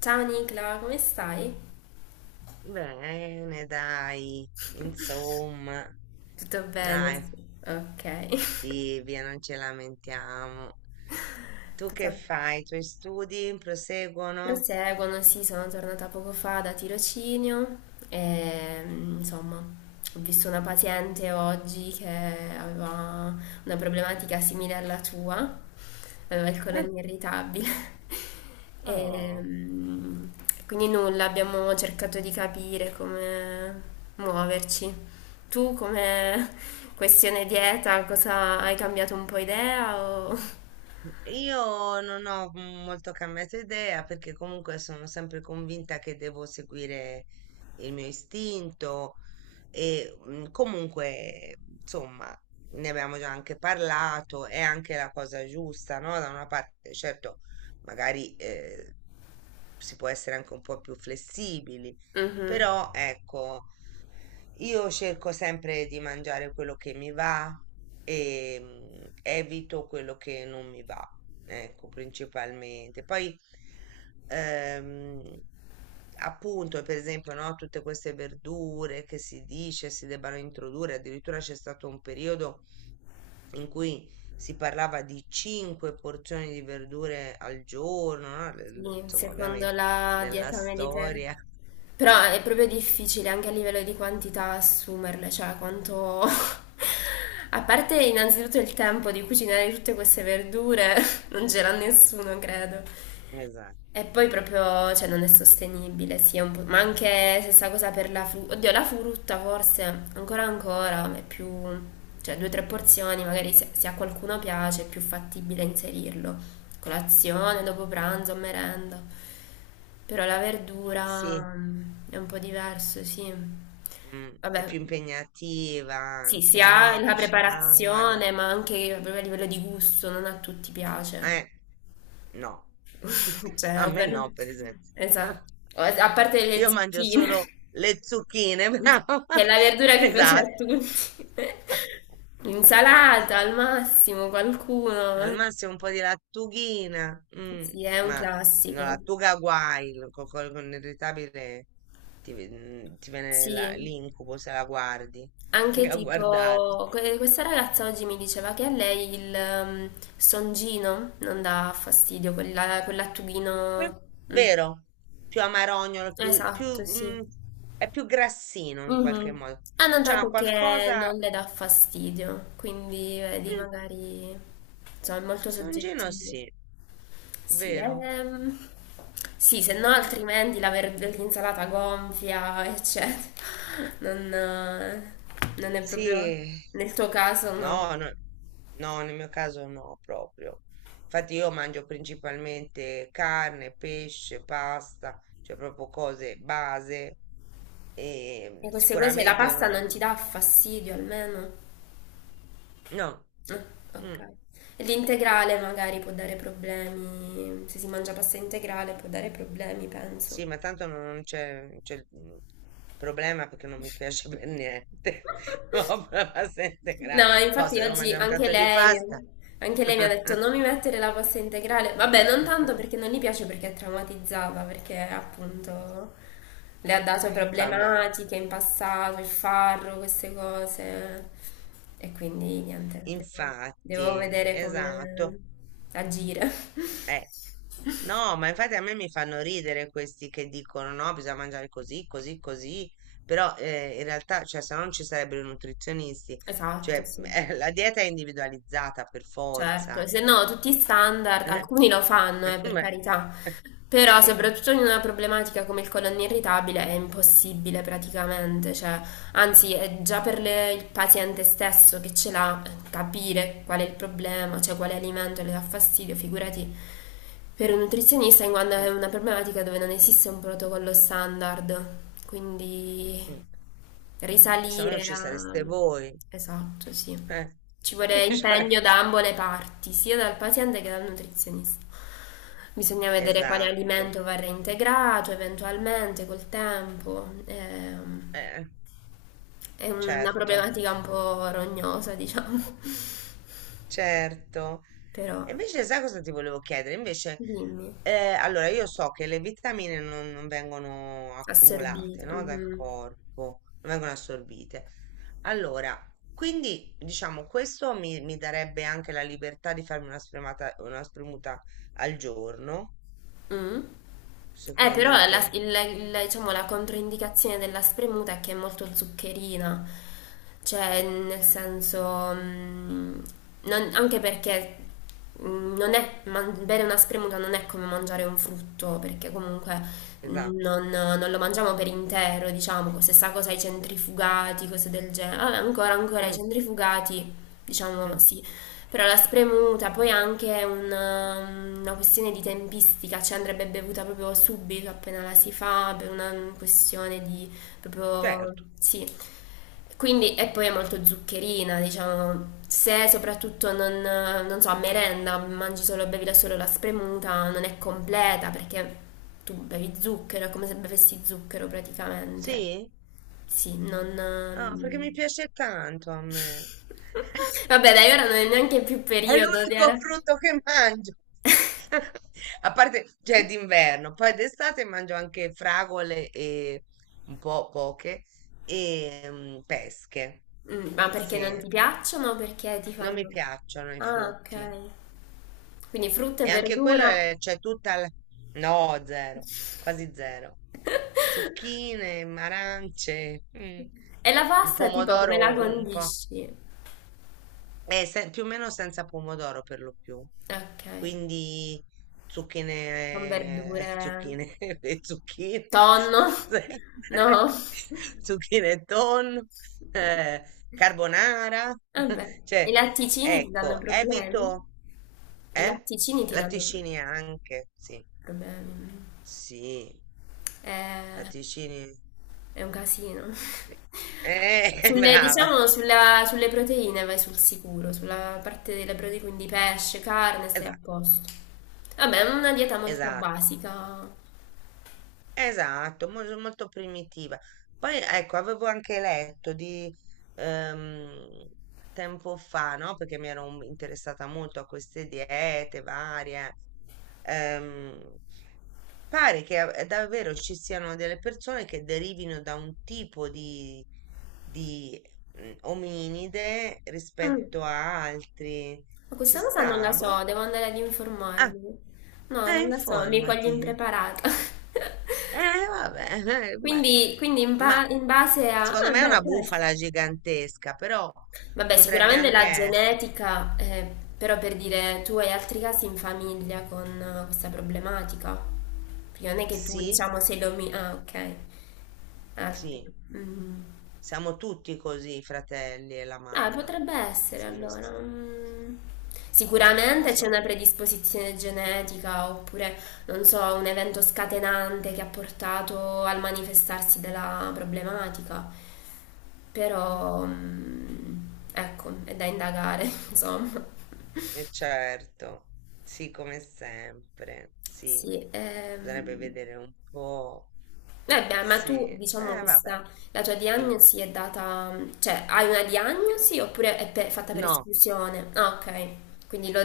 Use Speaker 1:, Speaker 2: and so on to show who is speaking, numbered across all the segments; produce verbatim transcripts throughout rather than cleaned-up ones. Speaker 1: Ciao Nicla, come stai?
Speaker 2: Bene, dai, insomma,
Speaker 1: Tutto bene?
Speaker 2: dai,
Speaker 1: Sì. Ok.
Speaker 2: Silvia, non ci lamentiamo. Tu che
Speaker 1: Cosa?
Speaker 2: fai? I tuoi studi proseguono?
Speaker 1: Proseguono, sì, sono tornata poco fa da tirocinio e insomma ho visto una paziente oggi che aveva una problematica simile alla tua, aveva il
Speaker 2: Eh,
Speaker 1: colon irritabile e
Speaker 2: Oh,
Speaker 1: mm, quindi nulla, abbiamo cercato di capire come muoverci. Tu come questione dieta, cosa hai cambiato un po' idea o...
Speaker 2: io non ho molto cambiato idea perché comunque sono sempre convinta che devo seguire il mio istinto. E mm, comunque, insomma, ne abbiamo già anche parlato, è anche la cosa giusta, no? Da una parte, certo, magari eh, si può essere anche un po' più flessibili,
Speaker 1: Mhm.
Speaker 2: però ecco, io cerco sempre di mangiare quello che mi va e mm, evito quello che non mi va. Ecco, principalmente. Poi, ehm, appunto, per esempio, no, tutte queste verdure che si dice si debbano introdurre, addirittura c'è stato un periodo in cui si parlava di cinque porzioni di verdure al giorno, no? Le- le-
Speaker 1: Sì,
Speaker 2: Insomma,
Speaker 1: secondo
Speaker 2: ovviamente
Speaker 1: la
Speaker 2: nella
Speaker 1: dieta mediterranea.
Speaker 2: storia.
Speaker 1: Però è proprio difficile anche a livello di quantità assumerle, cioè quanto... A parte innanzitutto il tempo di cucinare tutte queste verdure, non c'era nessuno, credo.
Speaker 2: Esatto.
Speaker 1: E poi proprio, cioè, non è sostenibile, sì, è un po'- ma anche stessa cosa per la frutta. Oddio, la frutta forse ancora ancora ma è più, cioè, due o tre porzioni, magari se, se a qualcuno piace è più fattibile inserirlo. Colazione, dopo pranzo, merenda. Però la verdura
Speaker 2: Sì,
Speaker 1: mm, è un po' diverso, sì.
Speaker 2: mm, è
Speaker 1: Vabbè,
Speaker 2: più impegnativa
Speaker 1: sì, si
Speaker 2: anche, no?
Speaker 1: ha
Speaker 2: A
Speaker 1: la
Speaker 2: cucinarla.
Speaker 1: preparazione, ma anche proprio a livello di gusto, non a tutti piace.
Speaker 2: Eh, no.
Speaker 1: Cioè,
Speaker 2: A me
Speaker 1: ovvero...
Speaker 2: no, per esempio.
Speaker 1: Esatto. O- A parte le
Speaker 2: Io mangio
Speaker 1: zucchine,
Speaker 2: solo le zucchine, bravo.
Speaker 1: che è la verdura che piace a
Speaker 2: Esatto.
Speaker 1: tutti. Insalata al massimo,
Speaker 2: Al
Speaker 1: qualcuno.
Speaker 2: massimo un po' di lattughina, mm,
Speaker 1: Sì, è un
Speaker 2: ma no,
Speaker 1: classico.
Speaker 2: lattuga guai, lo- co- co- con l'irritabile ti, ve- mm, ti viene la-
Speaker 1: Sì,
Speaker 2: l'incubo se la guardi,
Speaker 1: anche
Speaker 2: anche a guardare.
Speaker 1: tipo, que- questa ragazza oggi mi diceva che a lei il ehm, songino non dà fastidio, quella, quell'attughino. Mm.
Speaker 2: Vero? Più amarognolo, più, più,
Speaker 1: Esatto, sì.
Speaker 2: mm, è più grassino in qualche
Speaker 1: Mhm.
Speaker 2: modo.
Speaker 1: Ha
Speaker 2: C'ha
Speaker 1: notato che
Speaker 2: qualcosa...
Speaker 1: non le dà fastidio, quindi vedi,
Speaker 2: Mm,
Speaker 1: magari insomma, è molto
Speaker 2: songino
Speaker 1: soggettivo.
Speaker 2: sì,
Speaker 1: Sì,
Speaker 2: vero?
Speaker 1: ehm, sì, se no
Speaker 2: Boh.
Speaker 1: altrimenti la ver- l'insalata gonfia, eccetera. Non, eh, non è proprio
Speaker 2: Sì,
Speaker 1: nel tuo caso, no.
Speaker 2: no, no, no, nel mio caso no, proprio. Infatti io mangio principalmente carne, pesce, pasta, cioè proprio cose base e
Speaker 1: E queste cose, la
Speaker 2: sicuramente
Speaker 1: pasta
Speaker 2: non-
Speaker 1: non ti
Speaker 2: non-
Speaker 1: dà fastidio almeno.
Speaker 2: no,
Speaker 1: Eh,
Speaker 2: mm,
Speaker 1: ok. E l'integrale magari può dare problemi, se si mangia pasta integrale può dare problemi,
Speaker 2: sì,
Speaker 1: penso.
Speaker 2: ma tanto non non c'è non c'è il mm, problema perché non mi piace per niente. No, la pasta
Speaker 1: No,
Speaker 2: integrale. No,
Speaker 1: infatti
Speaker 2: se devo
Speaker 1: oggi
Speaker 2: mangiare un
Speaker 1: anche
Speaker 2: piatto di
Speaker 1: lei,
Speaker 2: pasta
Speaker 1: anche lei mi ha detto non mi mettere la pasta integrale. Vabbè, non tanto perché non gli piace, perché è traumatizzata, perché appunto le ha dato
Speaker 2: fa male.
Speaker 1: problematiche in passato, il farro, queste cose. E quindi niente, devo, devo
Speaker 2: Infatti,
Speaker 1: vedere
Speaker 2: esatto.
Speaker 1: come agire.
Speaker 2: Eh. No, ma infatti a me mi fanno ridere questi che dicono no, bisogna mangiare così, così, così, però eh, in realtà, cioè, se no non ci sarebbero i nutrizionisti,
Speaker 1: Esatto,
Speaker 2: cioè,
Speaker 1: sì,
Speaker 2: eh, la dieta è individualizzata per
Speaker 1: certo.
Speaker 2: forza.
Speaker 1: Se no, tutti i standard,
Speaker 2: Eh,
Speaker 1: alcuni lo fanno, eh, per
Speaker 2: ma,
Speaker 1: carità. Però,
Speaker 2: sì,
Speaker 1: soprattutto in una problematica come il colon irritabile, è impossibile praticamente, cioè, anzi, è già per le- il paziente stesso che ce l'ha eh, capire qual è il problema, cioè quale alimento le dà fastidio, figurati per un nutrizionista, in quanto è
Speaker 2: mm,
Speaker 1: una problematica dove non esiste un protocollo standard, quindi
Speaker 2: mm, se no non
Speaker 1: risalire
Speaker 2: ci
Speaker 1: a...
Speaker 2: sareste voi.
Speaker 1: Esatto, sì.
Speaker 2: Eh.
Speaker 1: Ci vorrebbe
Speaker 2: Cioè,
Speaker 1: impegno da ambo le parti, sia dal paziente che dal nutrizionista. Bisogna vedere quale
Speaker 2: esatto,
Speaker 1: alimento va reintegrato eventualmente col tempo. Ehm,
Speaker 2: eh,
Speaker 1: È una
Speaker 2: certo.
Speaker 1: problematica un po' rognosa, diciamo.
Speaker 2: Certo.
Speaker 1: Però,
Speaker 2: E invece sai cosa ti volevo chiedere? Invece,
Speaker 1: dimmi,
Speaker 2: eh, allora io so che le vitamine non, non vengono
Speaker 1: assorbite.
Speaker 2: accumulate, no? Dal
Speaker 1: Mhm.
Speaker 2: corpo, non vengono assorbite. Allora, quindi diciamo questo mi, mi darebbe anche la libertà di farmi una spremata, una spremuta al giorno,
Speaker 1: Mm. Eh, però
Speaker 2: secondo te?
Speaker 1: la, il- il- diciamo, la controindicazione della spremuta è che è molto zuccherina, cioè nel senso, mm, non- anche perché mm, non è, man- bere una spremuta non è come mangiare un frutto, perché comunque mm,
Speaker 2: Esatto.
Speaker 1: non, non lo mangiamo per intero, diciamo, stessa cosa ai centrifugati, cose del genere. Vabbè, ancora, ancora ai
Speaker 2: Mm,
Speaker 1: centrifugati, diciamo
Speaker 2: mm,
Speaker 1: sì, però la spremuta poi anche è una, una questione di tempistica, cioè andrebbe bevuta proprio subito appena la si fa, per una questione di proprio
Speaker 2: certo.
Speaker 1: sì. Quindi, e poi è molto zuccherina, diciamo, se soprattutto non, non so, a merenda mangi solo, bevi da solo la spremuta, non è completa perché tu bevi zucchero, è come se bevessi zucchero praticamente.
Speaker 2: Sì?
Speaker 1: Sì, non...
Speaker 2: Ah, perché mi
Speaker 1: um,
Speaker 2: piace tanto a me.
Speaker 1: Vabbè, dai, ora non è neanche più
Speaker 2: È
Speaker 1: periodo di
Speaker 2: l'unico
Speaker 1: ara-
Speaker 2: frutto che mangio. A parte, cioè, d'inverno, poi d'estate mangio anche fragole e un po' poche e mm, pesche.
Speaker 1: Mm, ma perché non
Speaker 2: Sì,
Speaker 1: ti piacciono? O perché ti
Speaker 2: non mi
Speaker 1: fanno...
Speaker 2: piacciono i
Speaker 1: Ah,
Speaker 2: frutti.
Speaker 1: ok. Quindi frutta e
Speaker 2: E anche quello
Speaker 1: verdura.
Speaker 2: è, c'è tutta la... No, zero, quasi zero. Zucchine, arance, mm,
Speaker 1: E la
Speaker 2: il
Speaker 1: pasta, tipo, come la
Speaker 2: pomodoro un po'.
Speaker 1: condisci?
Speaker 2: È se- Più o meno senza pomodoro per lo più.
Speaker 1: Ok,
Speaker 2: Quindi
Speaker 1: con
Speaker 2: zucchine,
Speaker 1: verdure.
Speaker 2: zucchine, e zucchine,
Speaker 1: Tonno? No.
Speaker 2: zucchine e tonno, eh, carbonara.
Speaker 1: Vabbè, i
Speaker 2: Cioè,
Speaker 1: latticini ti danno
Speaker 2: ecco,
Speaker 1: problemi?
Speaker 2: evito,
Speaker 1: I
Speaker 2: eh?
Speaker 1: latticini ti danno problemi.
Speaker 2: Latticini anche, sì,
Speaker 1: Problemi.
Speaker 2: sì,
Speaker 1: È,
Speaker 2: latticini.
Speaker 1: è un casino.
Speaker 2: Sì. Eh,
Speaker 1: Sulle,
Speaker 2: brava,
Speaker 1: diciamo, sulla- sulle proteine vai sul sicuro, sulla parte delle proteine, quindi pesce, carne, stai a
Speaker 2: esatto,
Speaker 1: posto. Vabbè, è una dieta molto
Speaker 2: esatto.
Speaker 1: basica.
Speaker 2: Esatto, mol molto primitiva. Poi ecco, avevo anche letto di ehm, tempo fa, no? Perché mi ero un- interessata molto a queste diete varie. ehm, pare che eh, davvero ci siano delle persone che derivino da un tipo di, di mm, ominide
Speaker 1: Mm.
Speaker 2: rispetto a altri.
Speaker 1: Ma
Speaker 2: Ci
Speaker 1: questa cosa non la
Speaker 2: sta?
Speaker 1: so,
Speaker 2: Boh?
Speaker 1: devo andare ad
Speaker 2: Ah,
Speaker 1: informarmi. No,
Speaker 2: eh,
Speaker 1: non la so, mi coglie
Speaker 2: informati.
Speaker 1: impreparata.
Speaker 2: Eh, vabbè, eh, ma,
Speaker 1: Quindi, quindi in,
Speaker 2: ma
Speaker 1: ba- in base a...
Speaker 2: secondo
Speaker 1: Ah,
Speaker 2: me è
Speaker 1: beh,
Speaker 2: una
Speaker 1: questo.
Speaker 2: bufala gigantesca, però
Speaker 1: Vabbè,
Speaker 2: potrebbe
Speaker 1: sicuramente
Speaker 2: anche
Speaker 1: la
Speaker 2: essere.
Speaker 1: genetica, eh, però per dire, tu hai altri casi in famiglia con eh, questa problematica? Perché non è che tu,
Speaker 2: Sì,
Speaker 1: diciamo, sei l'omino... Ah, ok. Altri.
Speaker 2: sì,
Speaker 1: Mm.
Speaker 2: siamo tutti così, i fratelli e la
Speaker 1: Ah,
Speaker 2: mamma.
Speaker 1: potrebbe essere
Speaker 2: Siamo,
Speaker 1: allora.
Speaker 2: s-
Speaker 1: Mm.
Speaker 2: lo
Speaker 1: Sicuramente c'è
Speaker 2: so,
Speaker 1: una predisposizione genetica oppure, non so, un evento scatenante che ha portato al manifestarsi della problematica.
Speaker 2: eh,
Speaker 1: Però, mm, ecco, è da indagare, insomma.
Speaker 2: eh, certo, sì, come sempre, sì.
Speaker 1: Sì.
Speaker 2: Bisognerebbe
Speaker 1: ehm.
Speaker 2: vedere un po'.
Speaker 1: Eh beh, ma
Speaker 2: Sì,
Speaker 1: tu,
Speaker 2: eh,
Speaker 1: diciamo,
Speaker 2: vabbè,
Speaker 1: questa, la tua
Speaker 2: dimmi.
Speaker 1: diagnosi è data, cioè, hai una diagnosi oppure è per- fatta per
Speaker 2: No.
Speaker 1: esclusione? Ah, ok, quindi lo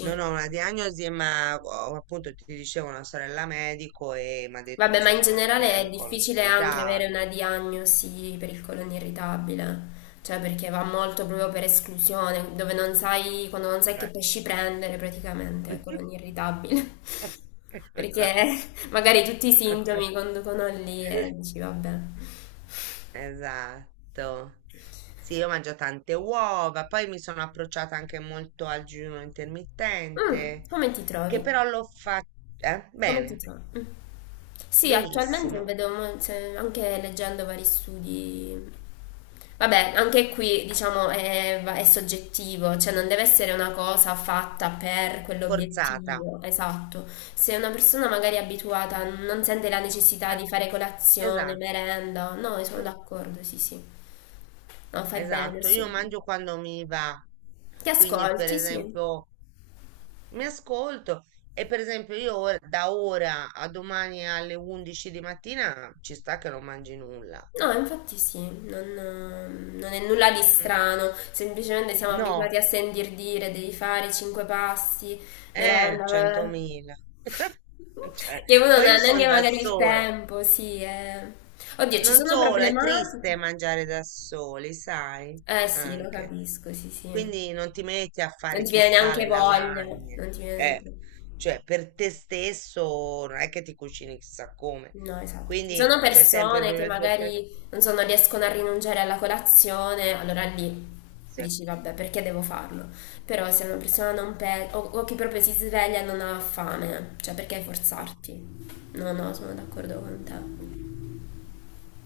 Speaker 2: Non ho una diagnosi, ma ho- appunto ti dicevo una sorella medico e mi ha detto
Speaker 1: Vabbè, ma in
Speaker 2: cioè, che
Speaker 1: generale
Speaker 2: è
Speaker 1: è
Speaker 2: un colon
Speaker 1: difficile anche avere
Speaker 2: irritabile.
Speaker 1: una diagnosi per il colon irritabile, cioè perché va molto proprio per esclusione, dove non sai, quando non sai che
Speaker 2: Eh.
Speaker 1: pesci prendere praticamente il colon irritabile, perché
Speaker 2: Esatto.
Speaker 1: magari tutti i sintomi conducono lì e dici vabbè.
Speaker 2: Esatto. Sì, io mangio tante uova, poi mi sono approcciata anche molto al digiuno
Speaker 1: Mm,
Speaker 2: intermittente,
Speaker 1: come ti trovi?
Speaker 2: che però l'ho fatto
Speaker 1: Come ti
Speaker 2: bene,
Speaker 1: sa? Mm. Sì, attualmente
Speaker 2: benissimo,
Speaker 1: vedo mo- se- anche leggendo vari studi. Vabbè, anche qui diciamo è, va- è soggettivo, cioè non deve essere una cosa fatta per
Speaker 2: forzata.
Speaker 1: quell'obiettivo, esatto. Se una persona magari è abituata non sente la necessità
Speaker 2: Eh,
Speaker 1: di fare colazione,
Speaker 2: esatto,
Speaker 1: merenda, no, io sono
Speaker 2: mm,
Speaker 1: d'accordo, sì, sì. No, fai bene,
Speaker 2: esatto, io
Speaker 1: assolutamente.
Speaker 2: mangio quando mi va.
Speaker 1: Ti
Speaker 2: Quindi, per
Speaker 1: ascolti, sì.
Speaker 2: esempio, mi ascolto e per esempio io ora- da ora a domani alle undici di mattina ci sta che non mangi nulla.
Speaker 1: No, infatti sì, non, non è nulla di
Speaker 2: Mm,
Speaker 1: strano, semplicemente siamo
Speaker 2: no,
Speaker 1: abituati a sentir dire devi fare cinque passi,
Speaker 2: eh,
Speaker 1: merenda, eh.
Speaker 2: centomila. Cioè,
Speaker 1: che uno non
Speaker 2: poi
Speaker 1: ha
Speaker 2: io sono
Speaker 1: neanche
Speaker 2: da
Speaker 1: magari il
Speaker 2: sola.
Speaker 1: tempo, sì. Eh. Oddio, ci
Speaker 2: Non
Speaker 1: sono
Speaker 2: solo, è triste
Speaker 1: problematiche?
Speaker 2: mangiare da soli, sai?
Speaker 1: Eh sì, lo
Speaker 2: Anche.
Speaker 1: capisco, sì, sì.
Speaker 2: Quindi non ti metti a
Speaker 1: Non
Speaker 2: fare
Speaker 1: ti viene
Speaker 2: chissà
Speaker 1: neanche
Speaker 2: le
Speaker 1: voglia,
Speaker 2: lasagne.
Speaker 1: non ti viene
Speaker 2: Eh,
Speaker 1: neanche...
Speaker 2: cioè, per te stesso non è che ti cucini chissà come.
Speaker 1: No, esatto. Ci sono
Speaker 2: Quindi c'è sempre
Speaker 1: persone che
Speaker 2: quelle due o tre
Speaker 1: magari, non so, non riescono a rinunciare alla colazione, allora lì
Speaker 2: cose.
Speaker 1: dici, vabbè, perché devo farlo? Però se una persona non pensa, o, o che proprio si sveglia e non ha fame, cioè perché
Speaker 2: No.
Speaker 1: forzarti? No, no, sono d'accordo con te.
Speaker 2: Ecco,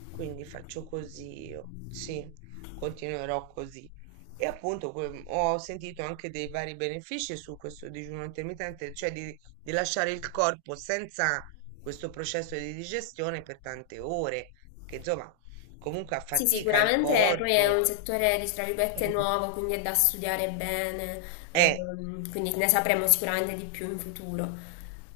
Speaker 2: quindi faccio così io, sì, continuerò così. E appunto que- ho sentito anche dei vari benefici su questo digiuno intermittente, cioè di, di lasciare il corpo senza questo processo di digestione per tante ore, che insomma comunque
Speaker 1: Sì,
Speaker 2: affatica il
Speaker 1: sicuramente poi è
Speaker 2: corpo.
Speaker 1: un settore, di, tra virgolette, nuovo, quindi è da studiare bene,
Speaker 2: Eh,
Speaker 1: ehm, quindi ne sapremo sicuramente di più in futuro.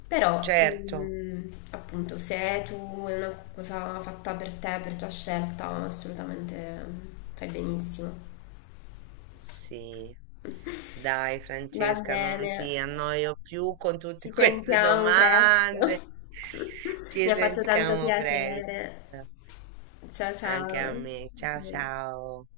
Speaker 1: Però,
Speaker 2: certo,
Speaker 1: mm, appunto, se tu è una cosa fatta per te, per tua scelta, assolutamente mm, fai benissimo.
Speaker 2: sì. Dai,
Speaker 1: Va
Speaker 2: Francesca,
Speaker 1: bene,
Speaker 2: non ti annoio più con
Speaker 1: ci
Speaker 2: tutte queste
Speaker 1: sentiamo presto.
Speaker 2: domande.
Speaker 1: Mi
Speaker 2: Ci
Speaker 1: ha fatto tanto
Speaker 2: sentiamo presto.
Speaker 1: piacere. Ciao
Speaker 2: Anche a
Speaker 1: ciao.
Speaker 2: me. Ciao
Speaker 1: Ciao.
Speaker 2: ciao.